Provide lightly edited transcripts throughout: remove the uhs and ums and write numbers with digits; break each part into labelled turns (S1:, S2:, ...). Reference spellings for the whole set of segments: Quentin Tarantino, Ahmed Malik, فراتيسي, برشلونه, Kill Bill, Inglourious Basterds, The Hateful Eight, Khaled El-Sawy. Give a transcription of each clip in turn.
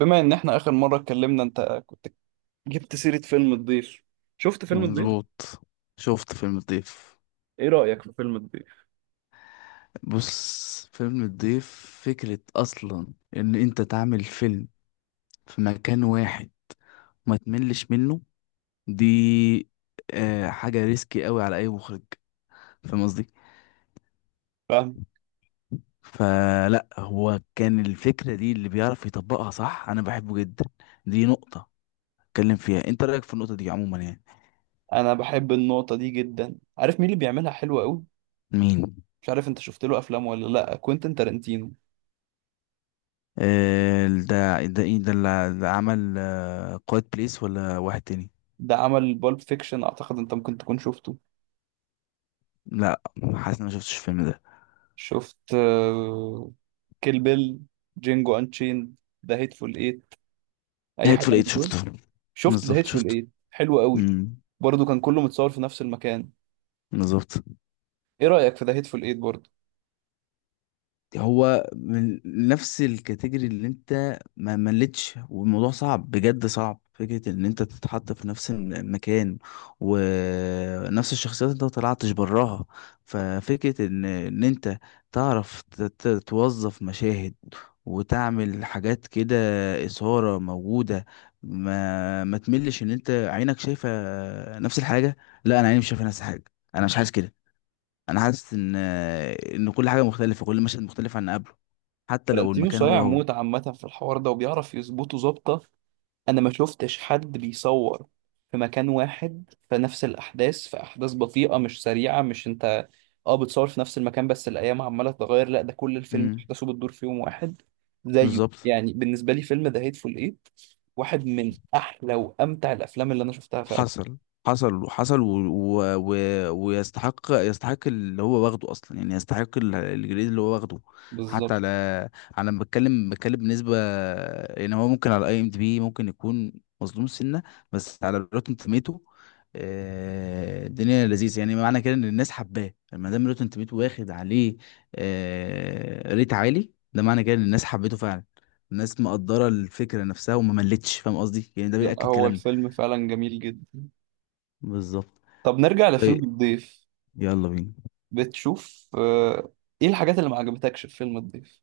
S1: بما ان احنا اخر مره اتكلمنا، انت كنت جبت سيره فيلم الضيف. شفت فيلم الضيف؟
S2: مظبوط. شفت فيلم الضيف.
S1: ايه رايك في فيلم الضيف؟
S2: بص، فيلم الضيف، فكرة أصلا إن أنت تعمل فيلم في مكان واحد ما تملش منه، دي حاجة ريسكي قوي على أي مخرج، فاهم قصدي؟
S1: فاهم.
S2: فلا هو كان الفكرة دي اللي بيعرف يطبقها صح، أنا بحبه جدا. دي نقطة اتكلم فيها، أنت رأيك في النقطة دي عموما
S1: انا بحب النقطه دي جدا، عارف مين اللي بيعملها حلوه قوي؟
S2: مين؟
S1: مش عارف انت شفت له افلام ولا لا، كوينتين تارانتينو.
S2: ده ده ده اللي ده عمل قائد بليس، ولا واحد تاني؟
S1: ده عمل بالب فيكشن، اعتقد انت ممكن تكون شفته.
S2: لا، حاسس إن أنا شفتش الفيلم ده.
S1: شفت كيل بيل؟ جينجو انشين؟ ذا هيتفول ايت؟ اي حاجه
S2: هيتفول
S1: من
S2: إيت
S1: دول؟
S2: شفته.
S1: شفت ذا
S2: بالظبط
S1: هيتفول
S2: شفته.
S1: ايت، حلو قوي.
S2: امم
S1: برضه كان كله متصور في نفس المكان.
S2: بالظبط.
S1: ايه رايك في ذا هيتفول ايت برضه؟
S2: هو من نفس الكاتيجوري اللي انت ما ملتش، والموضوع صعب، بجد صعب، فكرة ان انت تتحط في نفس المكان ونفس الشخصيات، انت ما طلعتش براها. ففكرة ان انت تعرف توظف مشاهد وتعمل حاجات كده، إثارة موجودة. ما تملش ان انت عينك شايفة نفس الحاجة. لا، انا عيني مش شايفة نفس الحاجة. انا مش حاسس كده. انا حاسس ان كل حاجة مختلفة، كل مشهد مختلف عن اللي قبله، حتى لو
S1: فلانتينو
S2: المكان هو
S1: صايع
S2: هو.
S1: موت عامة في الحوار ده وبيعرف يظبطه ظابطة. أنا ما شفتش حد بيصور في مكان واحد في نفس الأحداث، في أحداث بطيئة مش سريعة. مش أنت أه بتصور في نفس المكان بس الأيام عمالة تتغير، لا ده كل الفيلم
S2: امم
S1: أحداثه بتدور في يوم واحد. زيه
S2: بالظبط.
S1: يعني بالنسبة لي فيلم ذا هيتفول إيت واحد من أحلى وأمتع الأفلام اللي أنا شفتها فعلا.
S2: حصل. حصل ويستحق، اللي هو واخده اصلا، يعني يستحق الجريد اللي هو واخده. حتى
S1: بالظبط.
S2: على على ما بتكلم بالنسبه، يعني هو ممكن على اي ام دي بي ممكن يكون مظلوم سنه، بس على روتن توميتو الدنيا لذيذه، يعني معنى كده ان الناس حباه، ما دام روتن توميتو واخد عليه ريت عالي، ده معنى كده ان الناس حبيته فعلا، الناس مقدره الفكره نفسها وما ملتش، فاهم قصدي؟ يعني ده
S1: لا
S2: بيأكد
S1: هو
S2: كلامنا.
S1: الفيلم فعلا جميل جدا.
S2: بالظبط.
S1: طب نرجع لفيلم
S2: طيب،
S1: الضيف.
S2: يلا بينا.
S1: بتشوف إيه الحاجات اللي ما عجبتكش في فيلم الضيف؟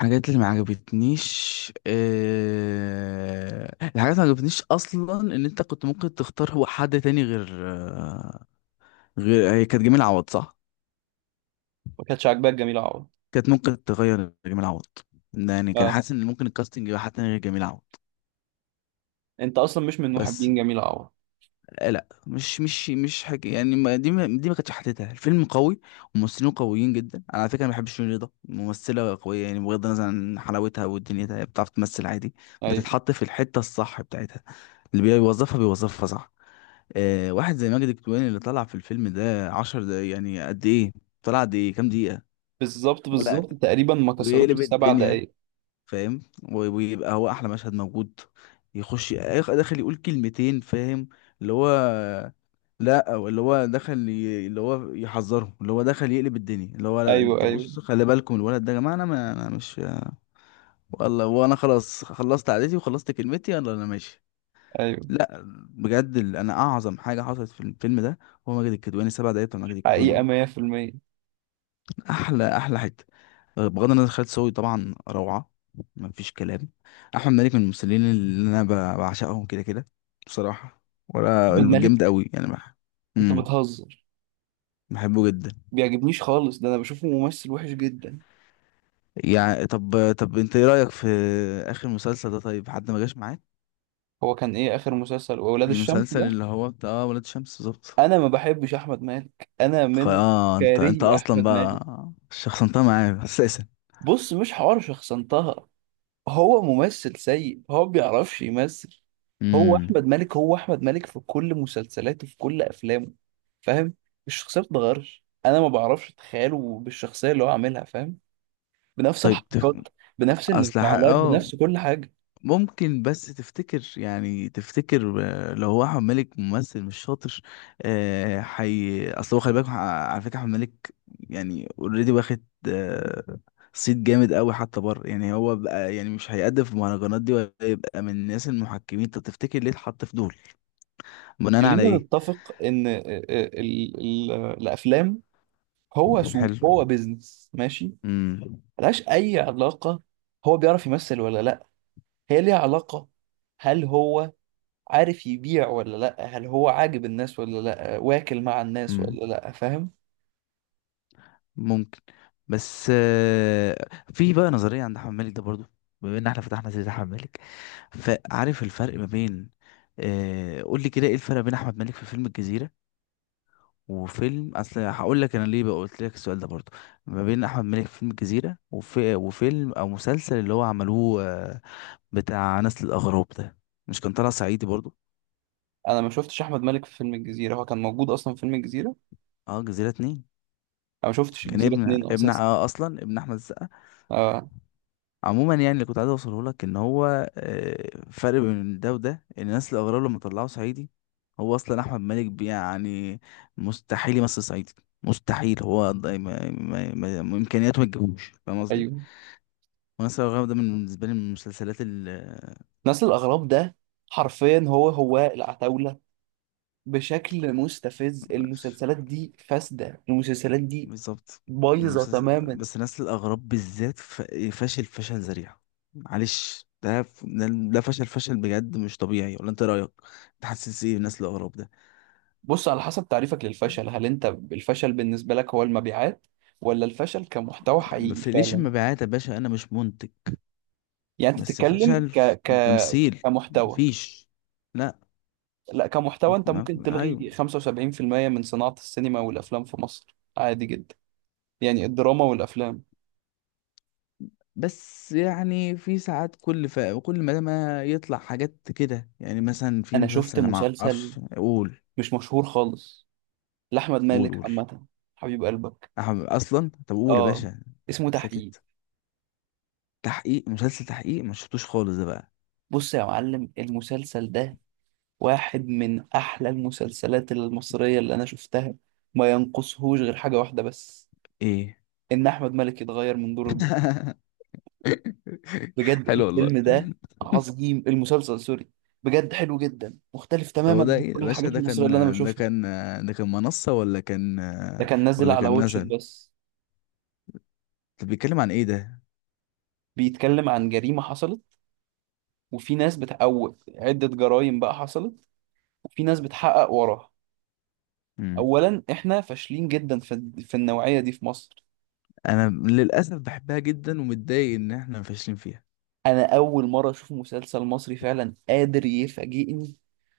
S2: الحاجات اللي ما عجبتنيش، الحاجات اللي ما عجبتنيش اصلا ان انت كنت ممكن تختار حد تاني غير آه، غير هي كانت جميل عوض، صح؟
S1: ما كانتش عاجباك جميلة عوض؟
S2: كانت ممكن تغير جميل عوض. يعني كان
S1: اه
S2: حاسس ان ممكن الكاستنج يبقى حد تاني غير جميل عوض.
S1: انت اصلا مش من
S2: بس
S1: محبين جميلة عوض؟
S2: لا مش حاجه يعني، ما دي ما كانتش حتتها الفيلم قوي. وممثلين قويين جدا، انا على فكره ما بحبش شيرين رضا، ممثله قويه يعني، بغض النظر عن حلاوتها ودنيتها، هي بتعرف تمثل عادي.
S1: ايوه.
S2: بتتحط في الحته الصح بتاعتها، اللي بيوظفها بيوظفها صح. آه، واحد زي ماجد الكدواني اللي طلع في الفيلم ده 10 دقايق، يعني قد ايه طلع، قد ايه، كام دقيقة،
S1: بالظبط بالظبط تقريبا ما كسروش
S2: ويقلب
S1: السبع
S2: الدنيا،
S1: دقايق.
S2: فاهم؟ ويبقى هو احلى مشهد موجود. داخل يقول كلمتين، فاهم؟ اللي هو لا، او اللي هو دخل اللي هو يحذره، اللي هو دخل يقلب الدنيا، اللي هو لا
S1: ايوه
S2: انت
S1: ايوه
S2: بص خلي بالكم الولد ده يا جماعه، انا ما انا مش والله، وانا خلاص خلصت عادتي وخلصت كلمتي، يلا انا ماشي.
S1: ايوه.
S2: لا، بجد انا اعظم حاجه حصلت في الفيلم ده هو ماجد الكدواني، 7 دقايق بتوع ماجد الكدواني
S1: حقيقة
S2: دول،
S1: 100%.
S2: احلى احلى حته. آه، بغض النظر، خالد صاوي طبعا روعه، مفيش كلام. احمد مالك من الممثلين اللي انا بعشقهم كده كده بصراحه، ولا
S1: احمد
S2: جامد
S1: مالك،
S2: قوي يعني،
S1: انت
S2: امم
S1: بتهزر؟
S2: بحبه جدا.
S1: بيعجبنيش خالص، ده انا بشوفه ممثل وحش جدا.
S2: يعني طب انت ايه رايك في اخر مسلسل ده؟ طيب، حد ما جاش معاك؟
S1: هو كان ايه اخر مسلسل، واولاد الشمس
S2: المسلسل
S1: ده؟
S2: اللي هو بتاع ولاد شمس، بالظبط.
S1: انا ما بحبش احمد مالك، انا من
S2: انت انت
S1: كارهي
S2: اصلا
S1: احمد مالك.
S2: بقى شخصنتها معايا اساسا.
S1: بص مش حوار شخصنتها، هو ممثل سيء، هو ما بيعرفش يمثل. هو
S2: امم
S1: احمد مالك هو احمد مالك في كل مسلسلاته في كل افلامه. فاهم. الشخصيه ما بتتغيرش، انا ما بعرفش اتخيله بالشخصيه اللي هو عاملها، فاهم؟ بنفس
S2: طيب تف...
S1: الحركات بنفس
S2: اصل ح...
S1: الانفعالات
S2: اه
S1: بنفس كل حاجه.
S2: ممكن بس تفتكر، يعني تفتكر آه، لو هو احمد مالك ممثل مش شاطر؟ آه، حي اصل هو خلي بالك، على فكره احمد مالك يعني اوريدي واخد آه، صيت جامد قوي حتى بره يعني، هو بقى يعني مش هيقدم في المهرجانات دي، ولا يبقى من الناس المحكمين. طب تفتكر ليه اتحط في دول، بناء على
S1: خلينا
S2: ايه؟
S1: نتفق ان ال- الافلام هو سوق،
S2: حلو.
S1: هو بيزنس، ماشي.
S2: امم
S1: ملهاش اي علاقه هو بيعرف يمثل ولا لا، هي ليها علاقه، هل هو عارف يبيع ولا لا، هل هو عاجب الناس ولا لا، واكل مع الناس
S2: امم.
S1: ولا لا، فاهم؟
S2: ممكن. بس آه، في بقى نظرية عند أحمد مالك ده برضو، بما إن احنا فتحنا سيرة أحمد مالك، فعارف الفرق ما بين آه، قول لي كده، ايه الفرق بين أحمد مالك في فيلم الجزيرة وفيلم، أصل هقول لك أنا ليه بقى قلت لك السؤال ده برضو، ما بين أحمد مالك في فيلم الجزيرة وفيلم أو مسلسل اللي هو عملوه آه، بتاع نسل الأغراب ده، مش كان طلع صعيدي برضو؟
S1: انا ما شفتش احمد مالك في فيلم الجزيره، هو كان موجود اصلا في فيلم الجزيره؟
S2: اه، جزيرة اتنين،
S1: انا ما شفتش
S2: كان
S1: الجزيره
S2: ابن
S1: اتنين
S2: ابن
S1: اساسا.
S2: اه اصلا ابن احمد السقا.
S1: اه.
S2: عموما يعني اللي كنت عايز اوصله لك ان هو آه، فرق بين ده وده، ان الناس الاغراب لما طلعوا صعيدي، هو اصلا احمد مالك يعني مستحيل يمثل صعيدي، مستحيل. هو امكانياته ما تجيبوش، فاهم قصدي؟
S1: ايوه.
S2: وناس الاغراب ده من بالنسبه لي من المسلسلات ال آه،
S1: نسل الاغراب ده حرفيا هو هو العتاوله بشكل مستفز. المسلسلات دي فاسده، المسلسلات دي
S2: بالظبط.
S1: بايظه
S2: المسلسل،
S1: تماما.
S2: بس ناس الاغراب بالذات فاشل فشل ذريع، معلش. ده ف- ده ده فشل، فشل بجد مش طبيعي، ولا انت إيه رايك؟ تحسس ايه ناس الاغراب ده؟
S1: بص، على حسب تعريفك للفشل، هل انت الفشل بالنسبه لك هو المبيعات ولا الفشل كمحتوى حقيقي
S2: مفيش
S1: فعلا؟
S2: مبيعات يا باشا، انا مش منتج.
S1: يعني انت
S2: بس
S1: تتكلم
S2: فشل
S1: ك
S2: في
S1: ك
S2: تمثيل،
S1: كمحتوى
S2: مفيش. لا.
S1: لا كمحتوى، انت
S2: ما-
S1: ممكن
S2: ايوه.
S1: تلغي 75% من صناعه السينما والافلام في مصر عادي جدا. يعني الدراما والافلام.
S2: بس يعني في ساعات كل ما يطلع حاجات كده يعني، مثلا في
S1: انا
S2: مسلسل،
S1: شفت
S2: أنا ما
S1: مسلسل
S2: اعرفش، قول.
S1: مش مشهور خالص لأحمد
S2: قول
S1: مالك
S2: قول.
S1: عامة. حبيب قلبك.
S2: اصلا طب قول يا
S1: اه.
S2: باشا.
S1: اسمه تحقيق.
S2: سكت؟ تحقيق، مسلسل تحقيق، ما شفتوش خالص ده بقى.
S1: بص يا معلم، المسلسل ده واحد من أحلى المسلسلات المصرية اللي أنا شفتها، ما ينقصهوش غير حاجة واحدة بس.
S2: ايه؟
S1: إن أحمد مالك يتغير من دور البطل. بجد
S2: حلو والله.
S1: الفيلم ده عظيم، المسلسل سوري. بجد حلو جدا، مختلف تماما
S2: هو ده
S1: عن
S2: ايه يا
S1: كل
S2: باشا؟
S1: الحاجات
S2: ده
S1: المصرية
S2: كان
S1: اللي أنا
S2: ده
S1: بشوفها.
S2: كان ده كان منصة ولا كان،
S1: ده كان نازل
S2: ولا
S1: على
S2: كان
S1: واتشت
S2: نزل؟
S1: بس.
S2: طب بيتكلم عن ايه ده؟
S1: بيتكلم عن جريمة حصلت، وفي ناس بتقوت عدة جرائم بقى حصلت، وفي ناس بتحقق وراها.
S2: امم
S1: اولا احنا فاشلين جدا في النوعيه دي في مصر.
S2: انا للاسف بحبها جدا، ومتضايق ان احنا فاشلين فيها.
S1: انا اول مره اشوف مسلسل مصري فعلا قادر يفاجئني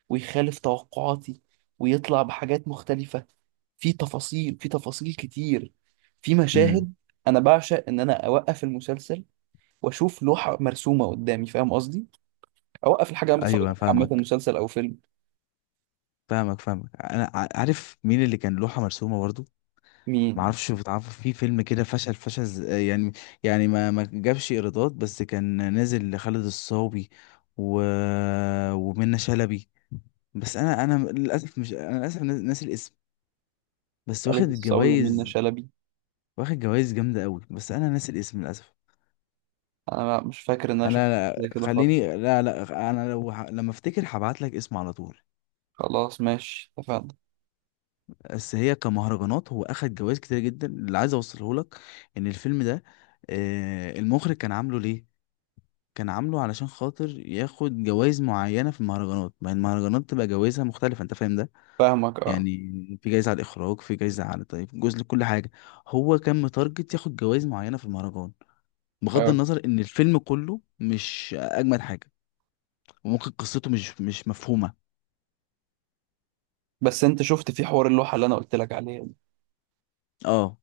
S1: ويخالف توقعاتي ويطلع بحاجات مختلفه، في تفاصيل، في تفاصيل كتير، في
S2: امم
S1: مشاهد. انا بعشق ان انا اوقف المسلسل واشوف لوحه مرسومه قدامي، فاهم قصدي؟ اوقف الحاجه اللي انا بتفرج
S2: ايوه، أنا
S1: عليها، عامه
S2: فاهمك
S1: مسلسل او فيلم.
S2: فاهمك فاهمك. انا عارف مين اللي كان لوحه مرسومه برضو. ما
S1: مين؟
S2: اعرفش، بتعرف، في فيلم كده فشل، يعني ما جابش ايرادات، بس كان نازل لخالد الصاوي و... ومنة شلبي. بس انا للاسف مش، للاسف ناسي الاسم، بس واخد
S1: خالد الصاوي ومنة
S2: الجوائز.
S1: شلبي.
S2: واخد جوائز جامده قوي، بس انا ناسي الاسم للاسف.
S1: انا مش فاكر ان انا شفت
S2: انا
S1: زي كده خالص.
S2: خليني، لا انا لو لما افتكر هبعت لك اسم على طول.
S1: خلاص ماشي اتفقنا.
S2: بس هي كمهرجانات هو اخد جوائز كتير جدا، اللي عايز اوصله لك ان الفيلم ده آه، المخرج كان عامله ليه، كان عامله علشان خاطر ياخد جوائز معينة في المهرجانات، ما هي المهرجانات تبقى جوائزها مختلفة، انت فاهم ده؟
S1: فاهمك اه.
S2: يعني في جايزة على الاخراج، في جايزة على طيب، جزء لكل حاجة، هو كان متارجت ياخد جوائز معينة في المهرجان، بغض
S1: اه
S2: النظر ان الفيلم كله مش اجمد حاجة، وممكن قصته مش مفهومة.
S1: بس انت شفت في حوار اللوحه اللي انا قلت لك عليها دي؟
S2: اه،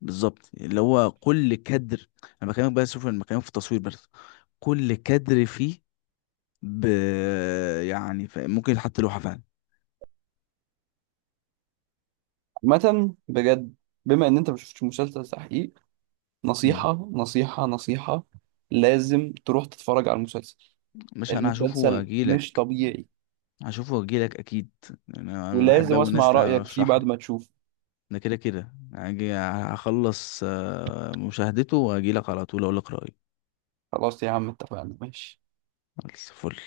S2: بالظبط. اللي هو كل كادر، انا بكلمك بقى، شوف، انا بكلمك في التصوير بس، كل كادر فيه ب... ممكن يتحط لوحة فعلا.
S1: عامه بجد، بما ان انت ما شفتش مسلسل تحقيق،
S2: مم.
S1: نصيحه نصيحه نصيحه لازم تروح تتفرج على المسلسل.
S2: مش انا هشوفه
S1: المسلسل مش
S2: واجيلك.
S1: طبيعي.
S2: هشوفه واجيلك اكيد. يعني انا بحب
S1: ولازم
S2: اوي الناس
S1: اسمع رايك فيه
S2: تشرح
S1: بعد
S2: لي.
S1: ما تشوف.
S2: ده كده كده هاجي هخلص آه، مشاهدته واجيلك على طول، اقولك رأيي.
S1: خلاص يا عم اتفقنا، ماشي،
S2: خلاص، فل.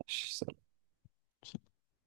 S1: ماشي.